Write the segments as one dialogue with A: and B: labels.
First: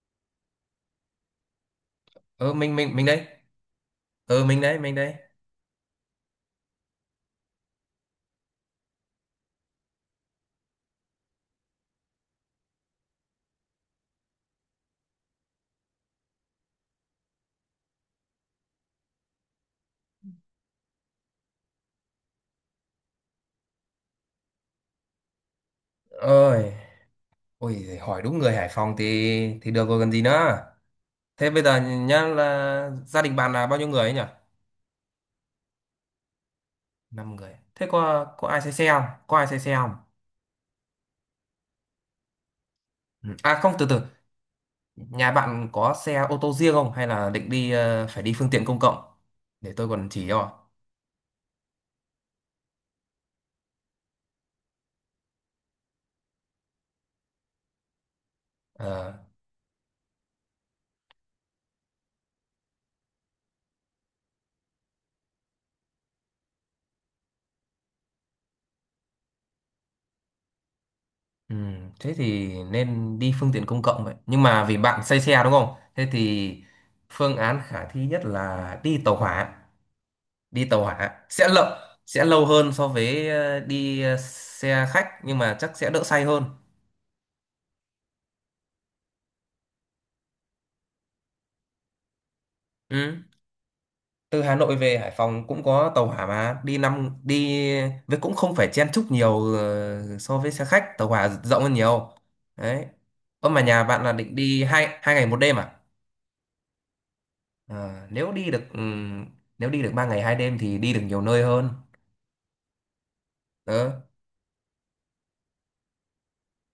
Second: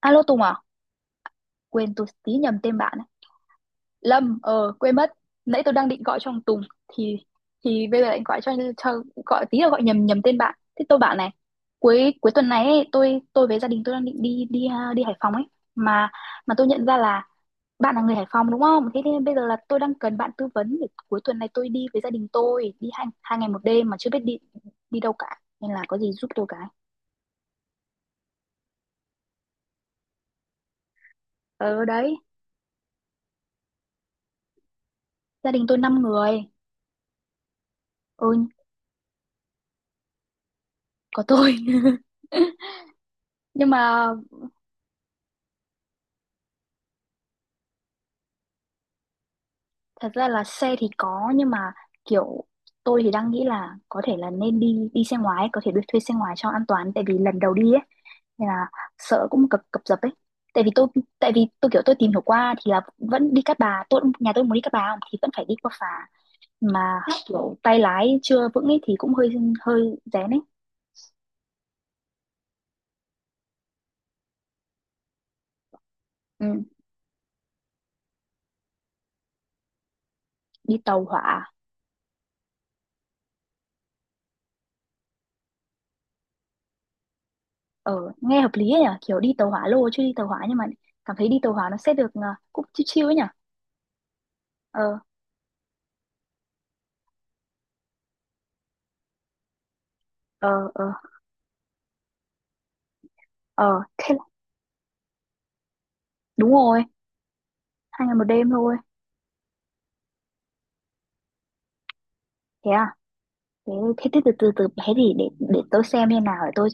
A: Alo Tùng à? Quên tôi tí
B: ờ
A: nhầm
B: mình
A: tên
B: mình
A: bạn.
B: mình đây.
A: Lâm,
B: Mình đấy,
A: quên
B: mình
A: mất.
B: đây.
A: Nãy tôi đang định gọi cho thằng Tùng thì thì bây giờ lại gọi cho gọi tí là gọi nhầm nhầm tên bạn. Thế tôi bảo này, cuối cuối tuần này ấy, tôi với gia đình tôi đang định đi đi à, đi Hải Phòng ấy, mà mà tôi nhận ra là bạn là người Hải Phòng đúng không? Thế nên bây giờ là tôi đang cần bạn tư vấn để cuối tuần này tôi đi với gia đình tôi đi hai hai ngày một đêm mà chưa biết đi đi đâu cả. Nên là có gì giúp tôi cái.
B: Ôi ôi hỏi đúng người Hải Phòng thì được rồi còn gì nữa. Thế bây giờ
A: Ờ đấy,
B: nhá, là gia đình bạn là bao nhiêu người ấy nhỉ?
A: gia đình tôi 5 người.
B: 5 người. Thế có
A: Ừ,
B: có ai xe xe không, có ai xe xe không?
A: có tôi.
B: Ừ.
A: Nhưng
B: Không, từ từ.
A: mà
B: Nhà bạn có xe ô tô riêng không hay là định đi, phải đi phương tiện công cộng để tôi còn
A: thật
B: chỉ
A: ra là
B: cho?
A: xe thì có nhưng mà kiểu tôi thì đang nghĩ là có thể là nên đi đi xe ngoài ấy, có thể được thuê xe ngoài cho an toàn tại vì lần đầu đi ấy nên là
B: Ờ,
A: sợ cũng cập cập dập ấy, tại vì tôi tại vì tôi kiểu tôi tìm hiểu qua thì là vẫn đi Cát Bà, tôi nhà tôi muốn đi Cát Bà không thì vẫn phải đi qua phà mà kiểu tay lái chưa vững ấy thì cũng hơi hơi rén ấy.
B: ừ, thế thì nên đi phương tiện công cộng vậy, nhưng mà vì bạn say xe đúng không, thế thì
A: Ừ,
B: phương án khả thi nhất là đi tàu hỏa. Đi
A: đi
B: tàu
A: tàu
B: hỏa sẽ
A: hỏa.
B: lâu, sẽ lâu hơn so với đi xe khách, nhưng mà chắc sẽ đỡ say hơn.
A: Ờ Nghe hợp lý ấy nhỉ, kiểu đi tàu hỏa lô chứ đi tàu hỏa nhưng mà cảm thấy đi tàu hỏa nó sẽ được cũng chill chill ấy
B: Ừ.
A: nhỉ.
B: Từ Hà Nội
A: Ờ,
B: về Hải Phòng cũng có tàu hỏa mà đi năm đi. Với cũng không phải chen chúc nhiều, so với xe
A: ờ, ờ.
B: khách tàu hỏa rộng hơn nhiều đấy. Ơ mà
A: Ờ,
B: nhà bạn là định đi hai hai ngày một đêm à?
A: đúng rồi, hai
B: Ờ,
A: ngày một
B: nếu
A: đêm
B: đi được,
A: thôi.
B: nếu đi được 3 ngày 2 đêm thì đi được nhiều nơi hơn.
A: Thế à? Thế,
B: Ờ,
A: thế, thế từ từ từ bé thì để tôi xem như nào để tôi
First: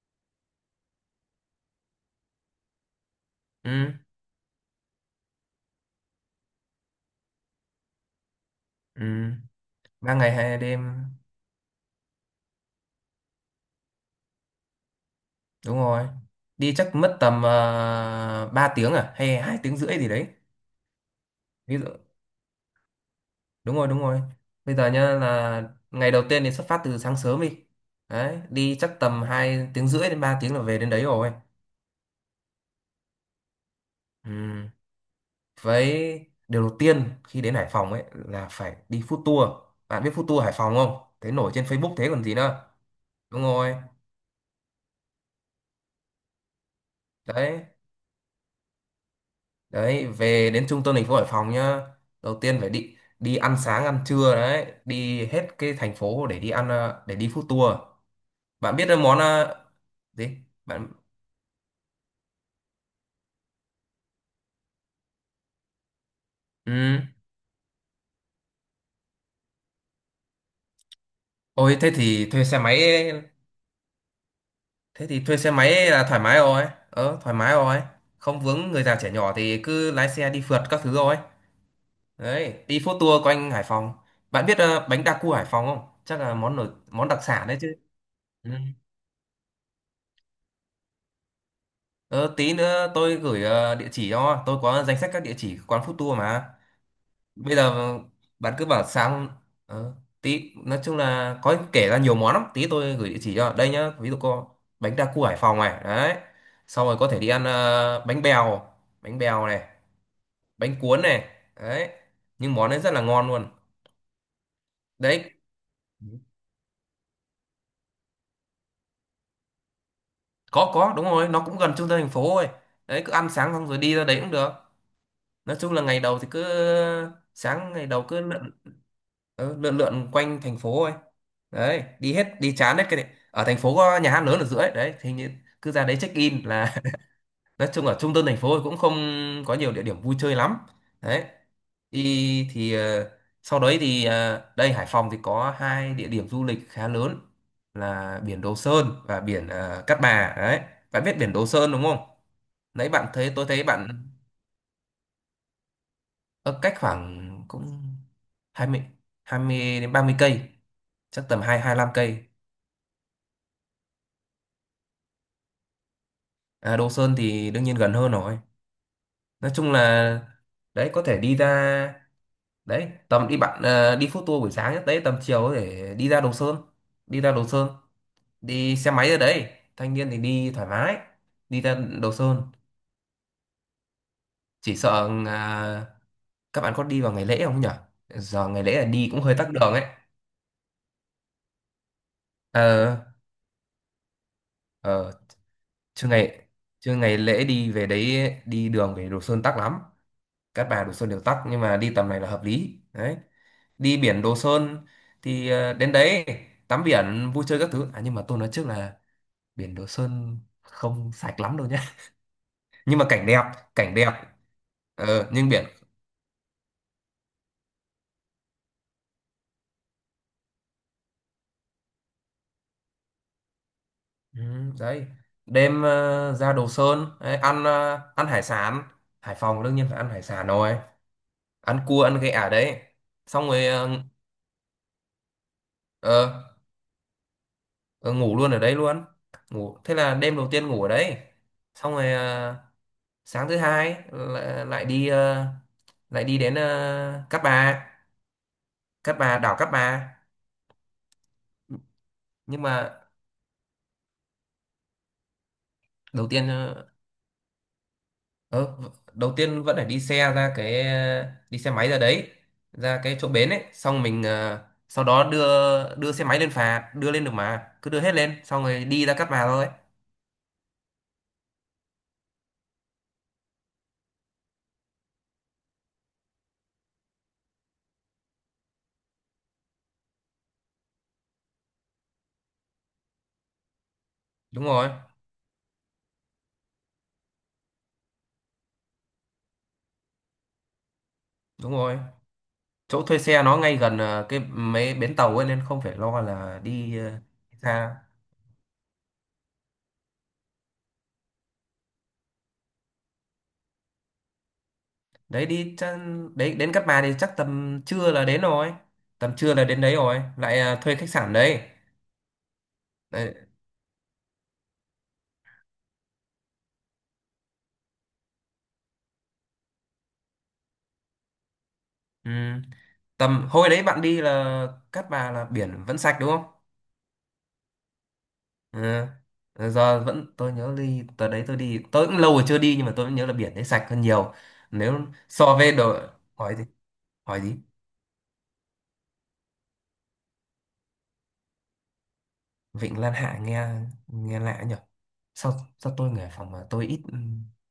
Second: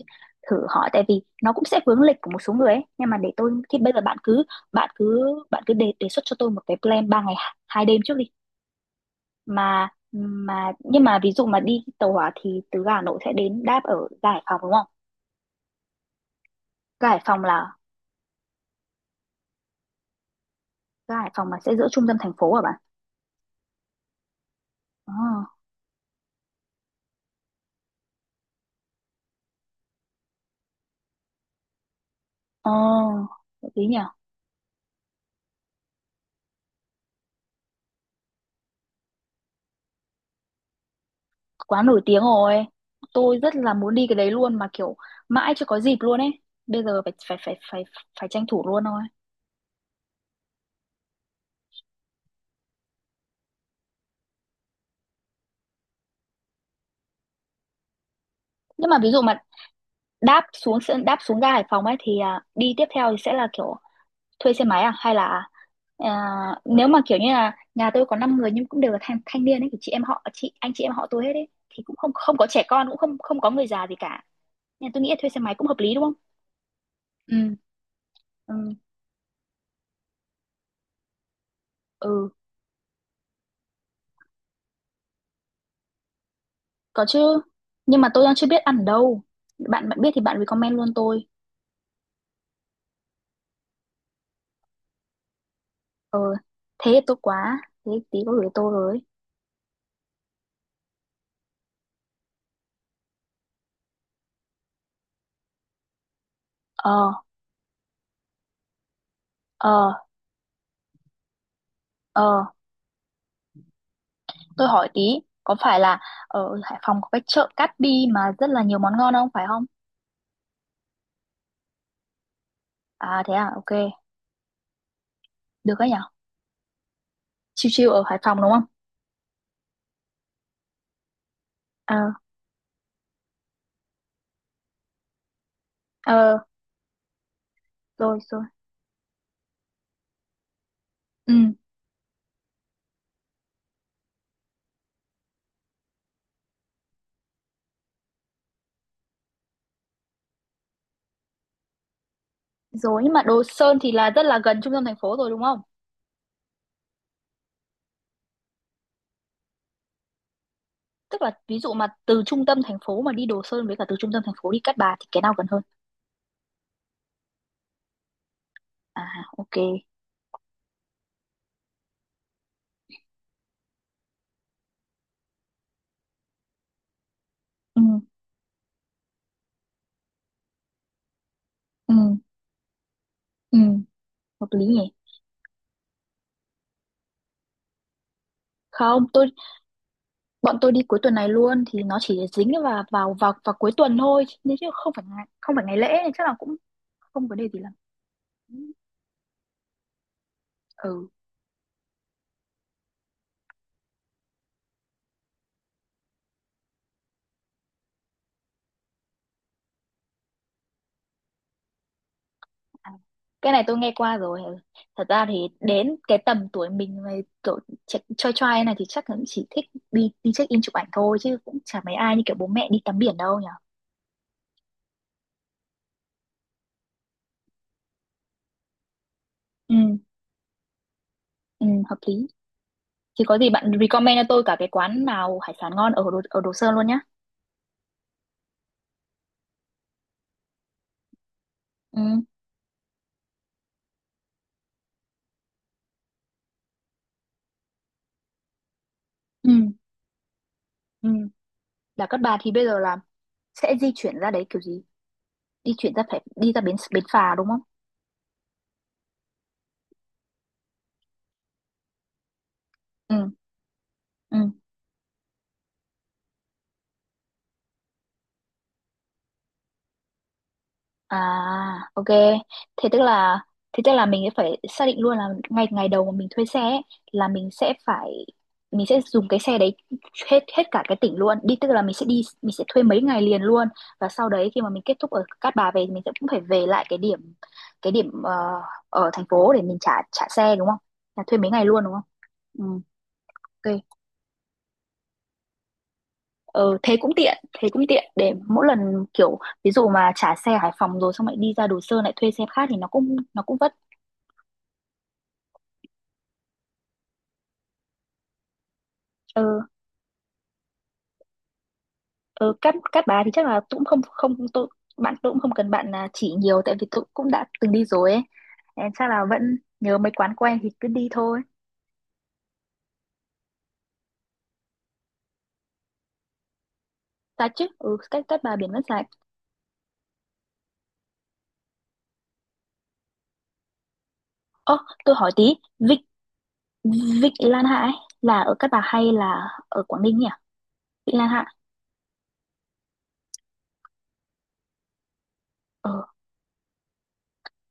A: thử hỏi tại vì nó cũng sẽ vướng lịch của một số người ấy. Nhưng mà để tôi thì
B: ừ,
A: bây giờ bạn cứ bạn cứ đề đề xuất cho tôi một cái plan ba ngày hai đêm trước đi.
B: ừ.
A: Mà
B: ba ngày hai
A: mà
B: đêm
A: nhưng mà ví dụ mà đi tàu hỏa thì từ ga Hà Nội sẽ đến đáp ở ga Hải Phòng đúng không?
B: Đúng rồi, đi chắc
A: Ga
B: mất
A: Hải
B: tầm
A: Phòng là
B: 3 tiếng à hay 2 tiếng rưỡi gì đấy.
A: Ga Hải Phòng mà sẽ
B: Ví
A: giữa
B: dụ.
A: trung tâm thành phố hả bạn?
B: Đúng rồi, đúng rồi. Bây giờ nhá
A: Ờ.
B: là ngày đầu tiên thì xuất phát từ sáng sớm đi. Đấy đi chắc tầm 2 tiếng rưỡi đến 3 tiếng là về đến đấy rồi.
A: Ờ, hợp lý nhỉ?
B: Ừ. Với điều đầu tiên khi đến Hải Phòng ấy là phải đi food tour. Bạn biết food tour Hải Phòng không, thấy nổi trên
A: Quá
B: Facebook
A: nổi
B: thế
A: tiếng
B: còn gì
A: rồi,
B: nữa.
A: tôi
B: Đúng
A: rất là
B: rồi
A: muốn đi cái đấy luôn mà kiểu mãi chưa có dịp luôn ấy, bây giờ phải phải phải
B: đấy.
A: phải phải tranh thủ luôn thôi.
B: Đấy về đến trung tâm thành phố Hải Phòng nhá. Đầu tiên phải đi đi ăn sáng ăn trưa, đấy đi hết cái thành phố để đi ăn, để đi food tour. Bạn biết
A: Nhưng
B: cái
A: mà ví
B: món,
A: dụ mà
B: gì
A: đáp xuống
B: bạn?
A: đáp xuống ga Hải Phòng ấy thì đi tiếp theo thì sẽ là kiểu thuê xe máy à hay là, à,
B: Ừ.
A: nếu mà kiểu như là nhà tôi có 5 người nhưng cũng đều là thanh thanh niên ấy thì chị em họ chị anh chị em họ tôi hết ấy
B: Ôi
A: thì
B: thế
A: cũng không
B: thì
A: không
B: thuê
A: có
B: xe
A: trẻ
B: máy.
A: con cũng không không có người già gì cả nên tôi
B: Thế
A: nghĩ là
B: thì
A: thuê
B: thuê
A: xe
B: xe
A: máy cũng hợp
B: máy
A: lý đúng
B: là
A: không.
B: thoải mái rồi,
A: Ừ,
B: thoải mái rồi. Không
A: ừ,
B: vướng người già trẻ nhỏ thì cứ lái xe đi phượt các thứ rồi.
A: ừ.
B: Đấy đi food tour quanh Hải Phòng. Bạn biết, bánh đa cua Hải Phòng không, chắc là món nổi,
A: Có
B: món
A: chứ,
B: đặc sản đấy chứ?
A: nhưng mà tôi đang chưa
B: Ừ.
A: biết ăn ở đâu. Bạn bạn biết thì bạn recommend luôn tôi.
B: Ờ, tí nữa tôi gửi, địa chỉ, cho tôi có danh sách các địa chỉ quán food
A: Ờ,
B: tour mà.
A: thế thì tốt
B: Bây
A: quá.
B: giờ
A: Thế tí có gửi
B: bạn cứ
A: tôi
B: bảo
A: rồi.
B: sáng, ờ, tí nói chung là có kể ra nhiều món lắm, tí tôi gửi địa chỉ cho đây nhá, ví dụ có: bánh đa cua Hải Phòng này đấy. Xong rồi có
A: Ờ,
B: thể đi ăn, bánh bèo, bánh bèo này,
A: ờ,
B: bánh cuốn này đấy.
A: ờ.
B: Nhưng món đấy rất là ngon luôn.
A: Tôi hỏi tí,
B: Đấy.
A: có phải là ở Hải Phòng có cái chợ Cát Bi mà rất là nhiều món ngon không, phải không?
B: Có, đúng rồi, nó cũng gần trung tâm thành phố thôi. Đấy cứ
A: À
B: ăn
A: thế à,
B: sáng xong
A: ok.
B: rồi đi ra đấy cũng được. Nói chung
A: Được
B: là
A: đấy
B: ngày
A: nhở?
B: đầu thì cứ,
A: Chill
B: sáng ngày
A: chill
B: đầu
A: ở Hải
B: cứ
A: Phòng đúng
B: lượn.
A: không?
B: Ừ, lượn lượn quanh thành phố ấy. Đấy
A: Ờ,
B: đi hết, đi chán hết cái này. Ở thành phố có nhà hát lớn ở giữa ấy, đấy thì như cứ ra đấy check
A: ờ,
B: in là. Nói chung ở trung
A: rồi,
B: tâm thành
A: rồi.
B: phố thì cũng không có nhiều địa điểm vui chơi lắm. Đấy
A: Ừ,
B: đi thì, sau đấy thì, đây Hải Phòng thì có hai địa điểm du lịch khá lớn, là biển Đồ Sơn và biển, Cát Bà đấy. Bạn biết biển Đồ Sơn đúng không? Nãy
A: rồi.
B: bạn
A: Nhưng mà
B: thấy,
A: Đồ
B: tôi thấy
A: Sơn
B: bạn
A: thì là rất là gần trung tâm thành phố rồi đúng không?
B: ở cách khoảng cũng hai mươi 20 đến 30 cây.
A: Tức
B: Chắc
A: là
B: tầm
A: ví dụ
B: 2
A: mà
B: lăm
A: từ
B: cây
A: trung tâm thành phố mà đi Đồ Sơn với cả từ trung tâm thành phố đi Cát Bà thì cái nào gần hơn?
B: À, Đồ Sơn thì đương nhiên gần hơn rồi.
A: À,
B: Nói
A: ok.
B: chung là đấy có thể đi ra đấy, tầm đi bạn, đi food tour buổi sáng nhất đấy, tầm chiều có thể đi ra Đồ Sơn, đi ra Đồ Sơn.
A: Ừ.
B: Đi xe máy ở đấy, thanh niên thì đi thoải mái, đi ra
A: Ừ,
B: Đồ Sơn.
A: ừ, hợp lý
B: Chỉ
A: nhỉ?
B: sợ, các bạn có đi vào ngày lễ không nhỉ? Giờ ngày lễ là
A: Không,
B: đi cũng hơi tắc đường ấy.
A: bọn tôi đi cuối tuần này luôn thì nó chỉ dính vào
B: ờ
A: vào vào vào cuối tuần thôi nên chứ không phải
B: ờ
A: ngày, không phải ngày lễ
B: chưa
A: nên chắc là
B: ngày
A: cũng
B: Chưa ngày
A: không vấn
B: lễ,
A: đề gì
B: đi
A: lắm.
B: về đấy, đi đường về Đồ Sơn tắc lắm. Cát Bà Đồ
A: Ừ.
B: Sơn đều tắc nhưng mà đi tầm này là hợp lý đấy. Đi biển Đồ Sơn thì, đến đấy tắm biển vui chơi các thứ, à nhưng mà tôi nói trước là biển Đồ Sơn không sạch lắm đâu nhé.
A: À,
B: Nhưng mà cảnh đẹp,
A: cái này tôi nghe
B: cảnh đẹp,
A: qua rồi. Ừ. Thật ra thì
B: nhưng biển.
A: đến cái tầm tuổi mình mà kiểu choi choai này thì chắc là cũng chỉ thích đi đi check in chụp ảnh thôi chứ cũng chả mấy ai như kiểu bố mẹ đi tắm biển đâu nhỉ.
B: Ừ, đấy đêm, ra Đồ Sơn đấy, ăn, ăn hải sản. Hải Phòng đương
A: Ừ,
B: nhiên phải ăn hải sản rồi.
A: ừ,
B: Ăn
A: hợp
B: cua ăn
A: lý.
B: ghẹ ở đấy.
A: Thì có
B: Xong
A: gì
B: rồi,
A: bạn recommend cho tôi cả cái quán nào hải sản ngon ở ở
B: ờ,
A: Đồ Sơn luôn nhá.
B: ờ, ngủ luôn ở đấy luôn. Ngủ, thế là đêm đầu tiên ngủ ở đấy. Xong
A: Ừ,
B: rồi, sáng thứ hai lại đi, đến, Cát Bà. Cát Bà,
A: ừ,
B: đảo Cát Bà.
A: ừ. Là các bà thì
B: Nhưng
A: bây giờ là
B: mà
A: sẽ di chuyển ra đấy kiểu gì, di chuyển ra phải
B: đầu tiên,
A: đi ra bến bến phà đúng không.
B: ờ, đầu tiên vẫn phải đi xe ra cái, đi xe máy ra đấy. Ra cái chỗ
A: Ừ,
B: bến ấy, xong mình,
A: ừ,
B: sau đó đưa. Đưa xe máy lên phà, đưa lên được mà cứ đưa hết lên, xong rồi đi ra Cát Bà thôi.
A: à, ok. Thế tức là thế tức là mình sẽ phải xác định luôn là ngày ngày đầu mà mình thuê xe ấy, là mình sẽ phải mình sẽ dùng cái xe đấy hết hết cả cái tỉnh luôn đi, tức là mình sẽ thuê mấy ngày liền luôn, và sau đấy khi
B: Đúng
A: mà mình
B: rồi,
A: kết thúc ở Cát Bà về thì mình sẽ cũng phải về lại cái điểm ở thành phố để mình trả trả xe đúng không, là thuê mấy ngày
B: đúng
A: luôn đúng
B: rồi.
A: không. Ừ,
B: Chỗ thuê xe nó ngay
A: ok.
B: gần, cái mấy bến tàu ấy nên không phải lo là
A: Ờ,
B: đi,
A: thế cũng
B: xa.
A: tiện để mỗi lần kiểu ví dụ mà trả xe Hải Phòng rồi xong lại đi ra Đồ Sơn lại thuê xe khác thì nó cũng vất.
B: đấy đi chắc, Đấy đến Cát Bà thì chắc tầm trưa là đến rồi. Tầm
A: Ờ,
B: trưa là đến đấy rồi, lại, thuê khách sạn đấy,
A: ờ, Cát Cát Bà thì
B: đấy.
A: chắc là tôi cũng không không bạn tôi cũng không cần bạn chỉ nhiều tại vì tôi cũng đã từng đi rồi ấy. Em chắc là vẫn nhớ mấy quán quen thì cứ đi thôi.
B: Ừ. Tầm hồi đấy bạn đi là Cát Bà là biển vẫn sạch đúng không?
A: Ta chứ, ừ, Cát Cát Bà biển vẫn sạch.
B: Ừ. Ờ, giờ vẫn tôi nhớ, đi tới đấy, tôi đi tôi cũng lâu rồi chưa đi, nhưng mà tôi vẫn nhớ là biển đấy sạch hơn nhiều.
A: Ơ,
B: Nếu
A: tôi hỏi tí,
B: so với đồ.
A: Vịnh
B: Hỏi gì?
A: Vịnh
B: Hỏi gì?
A: Lan Hạ ấy, là ở Cát Bà hay là ở Quảng Ninh nhỉ? Vịnh Lan Hạ.
B: Vịnh Lan Hạ nghe nghe lạ nhỉ. Sao
A: Ờ,
B: Sao tôi người Hải Phòng mà tôi ít.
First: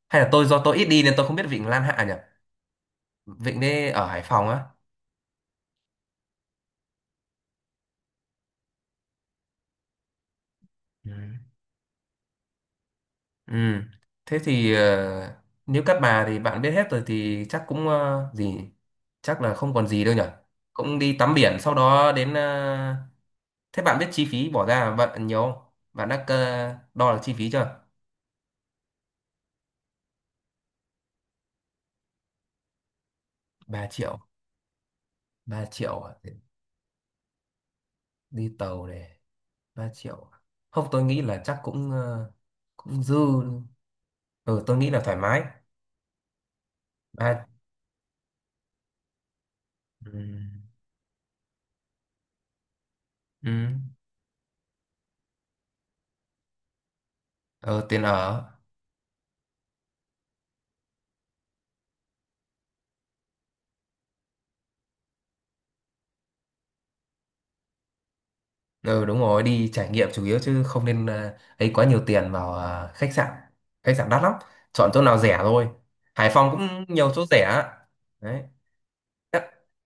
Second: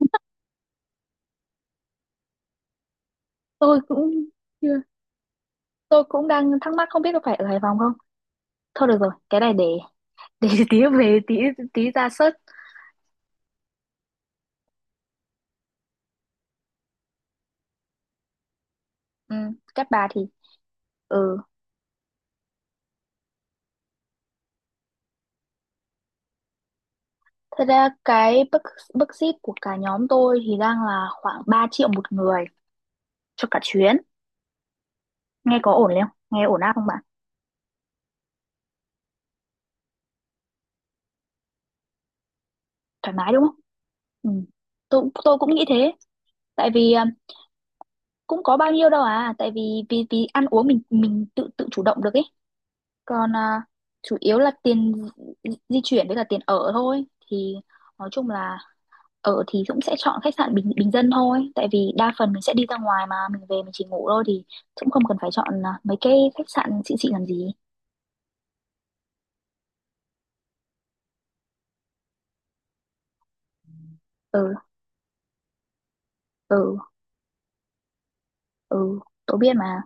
B: Hay là tôi, do tôi ít đi nên tôi không biết Vịnh Lan Hạ nhỉ? Vịnh
A: tôi
B: đấy ở Hải
A: cũng
B: Phòng á?
A: chưa- tôi cũng đang thắc mắc không biết có phải ở Hải Phòng không? Thôi được rồi, cái này để tí
B: Ừ.
A: về tí tí ra search.
B: Ừ. Thế thì, nếu các bà thì bạn biết hết rồi thì chắc cũng, gì.
A: Ừ,
B: Chắc là không
A: các
B: còn gì
A: bà
B: đâu
A: thì
B: nhỉ. Cũng đi tắm
A: ừ,
B: biển sau đó đến, thế bạn biết chi phí bỏ ra bạn nhiều không? Bạn đã, đo được chi phí
A: thế
B: chưa?
A: ra cái budget budget của cả nhóm tôi thì đang là khoảng 3 triệu 1 người cho cả
B: ba
A: chuyến.
B: triệu
A: Nghe
B: ba
A: có ổn
B: triệu
A: không?
B: à? Để
A: Nghe ổn áp không bạn?
B: đi tàu này, 3 triệu à? Không, tôi nghĩ là chắc cũng, cũng
A: Thoải
B: dư.
A: mái đúng không? Ừ.
B: Ừ, tôi nghĩ là
A: Tôi
B: thoải
A: tôi
B: mái.
A: cũng nghĩ thế, tại vì
B: Ba.
A: cũng có bao nhiêu đâu tại vì vì
B: Ừ.
A: vì ăn uống mình tự tự chủ động được ấy. Còn
B: Ừ.
A: chủ yếu là tiền di di chuyển với cả tiền ở thôi thì
B: Ờ, tiền
A: nói chung
B: ở.
A: là ở thì cũng sẽ chọn khách sạn bình bình dân thôi, tại vì đa phần mình sẽ đi ra ngoài mà mình về mình chỉ ngủ thôi thì cũng không cần phải chọn mấy cái khách sạn xịn xịn làm gì.
B: Ừ, đúng rồi, đi trải nghiệm chủ yếu chứ không nên, ấy quá nhiều tiền vào, khách sạn. Khách sạn đắt lắm.
A: Ừ,
B: Chọn chỗ nào rẻ thôi. Hải Phòng
A: ừ,
B: cũng nhiều chỗ rẻ á. Đấy.
A: ừ, tôi
B: Cát,
A: biết mà.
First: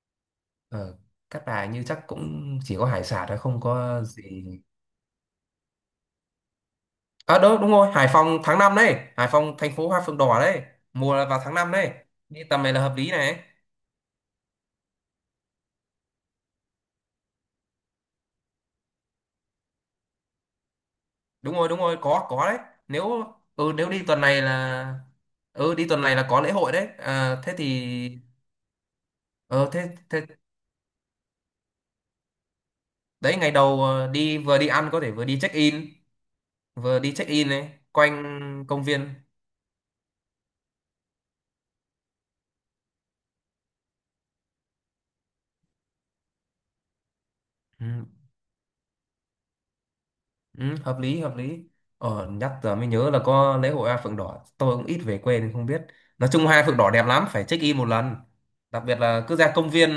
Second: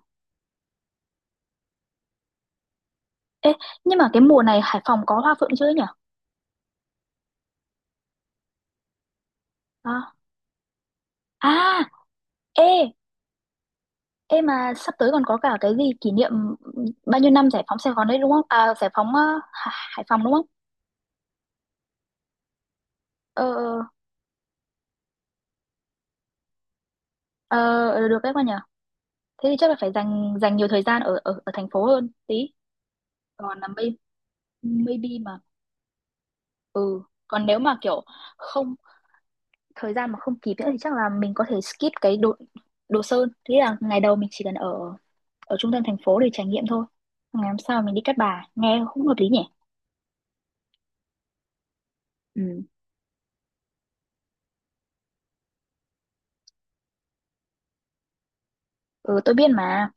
B: ờ, Cát Bà như chắc cũng chỉ có hải sản thôi
A: Ê,
B: không
A: nhưng
B: có
A: mà cái
B: gì.
A: mùa này Hải Phòng có hoa phượng chưa nhỉ?
B: À, đúng đúng rồi, Hải Phòng tháng 5 đấy, Hải Phòng thành phố hoa
A: À,
B: phượng đỏ đấy. Mùa là vào tháng 5
A: à,
B: đấy. Đi tầm
A: ê.
B: này là hợp lý này.
A: Ê, mà sắp tới còn có cả cái gì kỷ niệm bao nhiêu năm giải phóng Sài Gòn đấy đúng không, giải phóng Hải Phòng đúng không?
B: Đúng rồi, đúng rồi, có đấy. nếu
A: Ờ,
B: ừ,
A: ờ,
B: nếu đi tuần này là. Ừ, đi tuần này là có lễ hội đấy, thế
A: ờ,
B: thì.
A: ờ, được đấy con nhỉ. Thế thì
B: Ờ
A: chắc là
B: thế
A: phải
B: thế
A: dành dành nhiều thời gian ở ở thành phố hơn tí.
B: Đấy ngày
A: Còn là
B: đầu, đi vừa đi ăn có
A: maybe
B: thể vừa
A: mà,
B: đi check in. Vừa
A: ừ,
B: đi check
A: còn
B: in
A: nếu
B: ấy,
A: mà kiểu
B: quanh
A: không,
B: công viên.
A: thời gian mà không kịp nữa thì chắc là mình có thể skip cái đồ đồ sơn, thế là ngày đầu mình chỉ cần ở ở trung tâm thành phố để trải nghiệm thôi, ngày hôm sau
B: Ừ.
A: mình đi Cát Bà nghe cũng hợp lý nhỉ.
B: Ừ, hợp lý, hợp lý. Nhắc
A: Ừ,
B: giờ mới nhớ là có lễ hội hoa phượng đỏ, tôi cũng ít về quê nên không biết. Nói chung hoa phượng đỏ đẹp lắm, phải check in một lần. Đặc biệt
A: ừ,
B: là
A: tôi
B: cứ
A: biết
B: ra công
A: mà.
B: viên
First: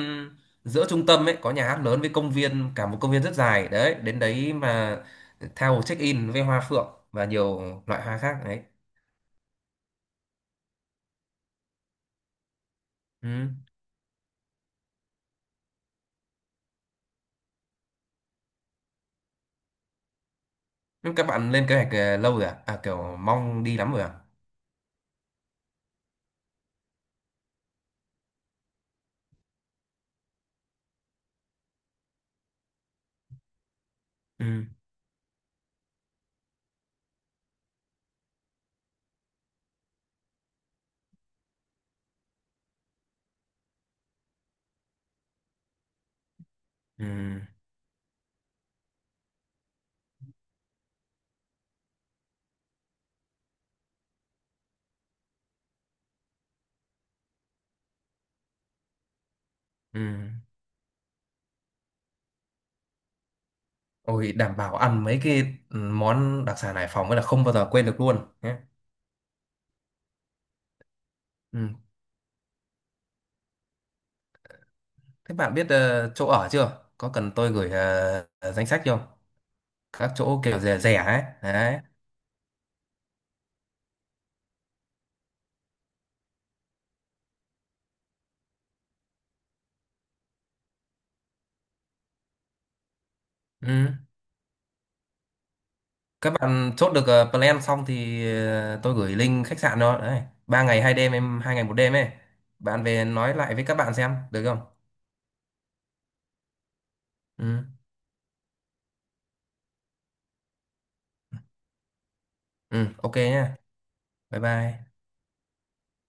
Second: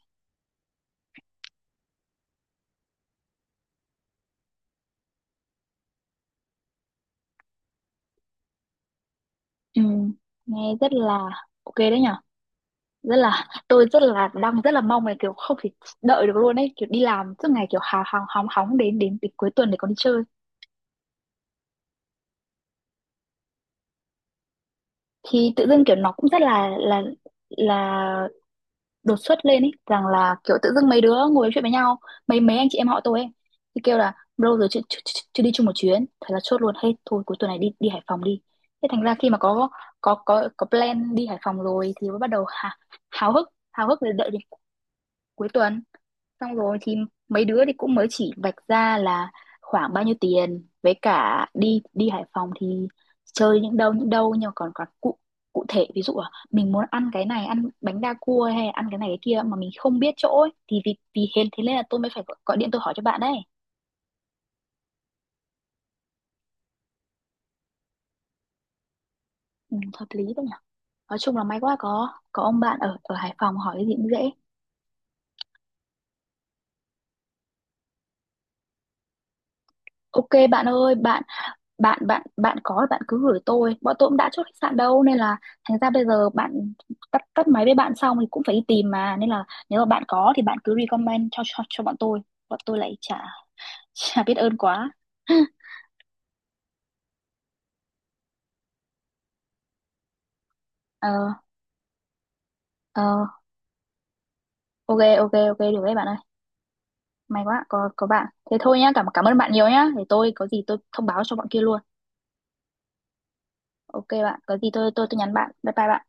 B: giữa trung tâm ấy, có nhà hát lớn với công viên, cả một công viên rất dài đấy, đến đấy mà theo check in với hoa phượng và nhiều loại hoa khác đấy.
A: Ừ, nghe rất là ok đấy nhở, rất là,
B: Ừ.
A: tôi rất là đang rất là mong là kiểu không thể đợi được luôn ấy, kiểu đi làm suốt ngày kiểu hào hào hóng hóng đến đến đến cuối tuần để còn đi chơi
B: Nhưng các bạn lên kế hoạch, lâu rồi à? Kiểu mong đi lắm rồi à?
A: thì tự dưng kiểu nó cũng rất là đột xuất, lên ý rằng là kiểu tự dưng mấy đứa ngồi nói chuyện với nhau, mấy mấy anh chị em họ tôi ấy thì kêu là bro
B: Ừ.
A: rồi chưa, chưa, chưa, chưa đi chung một chuyến, thế là chốt luôn hết thôi, cuối tuần này đi đi Hải Phòng đi. Thế thành ra khi mà có plan đi Hải Phòng rồi thì mới bắt đầu háo hức để đợi đến cuối tuần, xong rồi thì
B: Ừ.
A: mấy đứa thì cũng mới chỉ vạch ra là khoảng bao nhiêu tiền với cả đi đi Hải Phòng thì chơi những đâu những đâu, nhưng mà còn còn cụ cụ thể ví dụ là mình muốn ăn cái này, ăn bánh đa cua hay ăn cái này cái kia mà mình không
B: Ừ.
A: biết chỗ ấy, thì vì vì hên thế nên là tôi mới phải gọi điện tôi hỏi cho bạn đấy.
B: Ôi đảm bảo ăn mấy cái, món đặc sản Hải Phòng ấy là không bao giờ quên được luôn nhé.
A: Ừ, hợp lý đấy nhỉ, nói chung là may
B: Ừ.
A: quá có ông bạn ở ở Hải Phòng hỏi cái gì cũng dễ.
B: Thế bạn biết, chỗ ở chưa? Có cần tôi gửi, danh sách không? Các chỗ
A: Ok
B: kiểu
A: bạn
B: rẻ
A: ơi,
B: rẻ ấy.
A: bạn
B: Đấy.
A: bạn bạn bạn có, bạn cứ gửi tôi, bọn tôi cũng đã chốt khách sạn đâu nên là thành ra bây giờ bạn tắt tắt máy với bạn xong thì cũng phải đi tìm mà, nên là nếu mà bạn có thì bạn cứ recommend cho bọn tôi, bọn tôi lại chả
B: Ừ.
A: chả biết ơn quá.
B: Các bạn chốt được, plan xong thì, tôi gửi link khách sạn đó. Đấy. Ba ngày hai
A: Ờ,
B: đêm em 2 ngày 1 đêm ấy. Bạn về nói
A: ờ,
B: lại với các bạn xem được không?
A: ok, ok, ok, được đấy bạn ơi, may quá
B: Ừ.
A: có bạn. Thế thôi nhá, cảm cảm ơn bạn nhiều nhá, để tôi có gì tôi thông báo cho bọn kia luôn.
B: Ừ. Ok nhá.
A: Ok
B: Bye
A: bạn, có gì
B: bye.
A: tôi nhắn bạn. Bye bye bạn.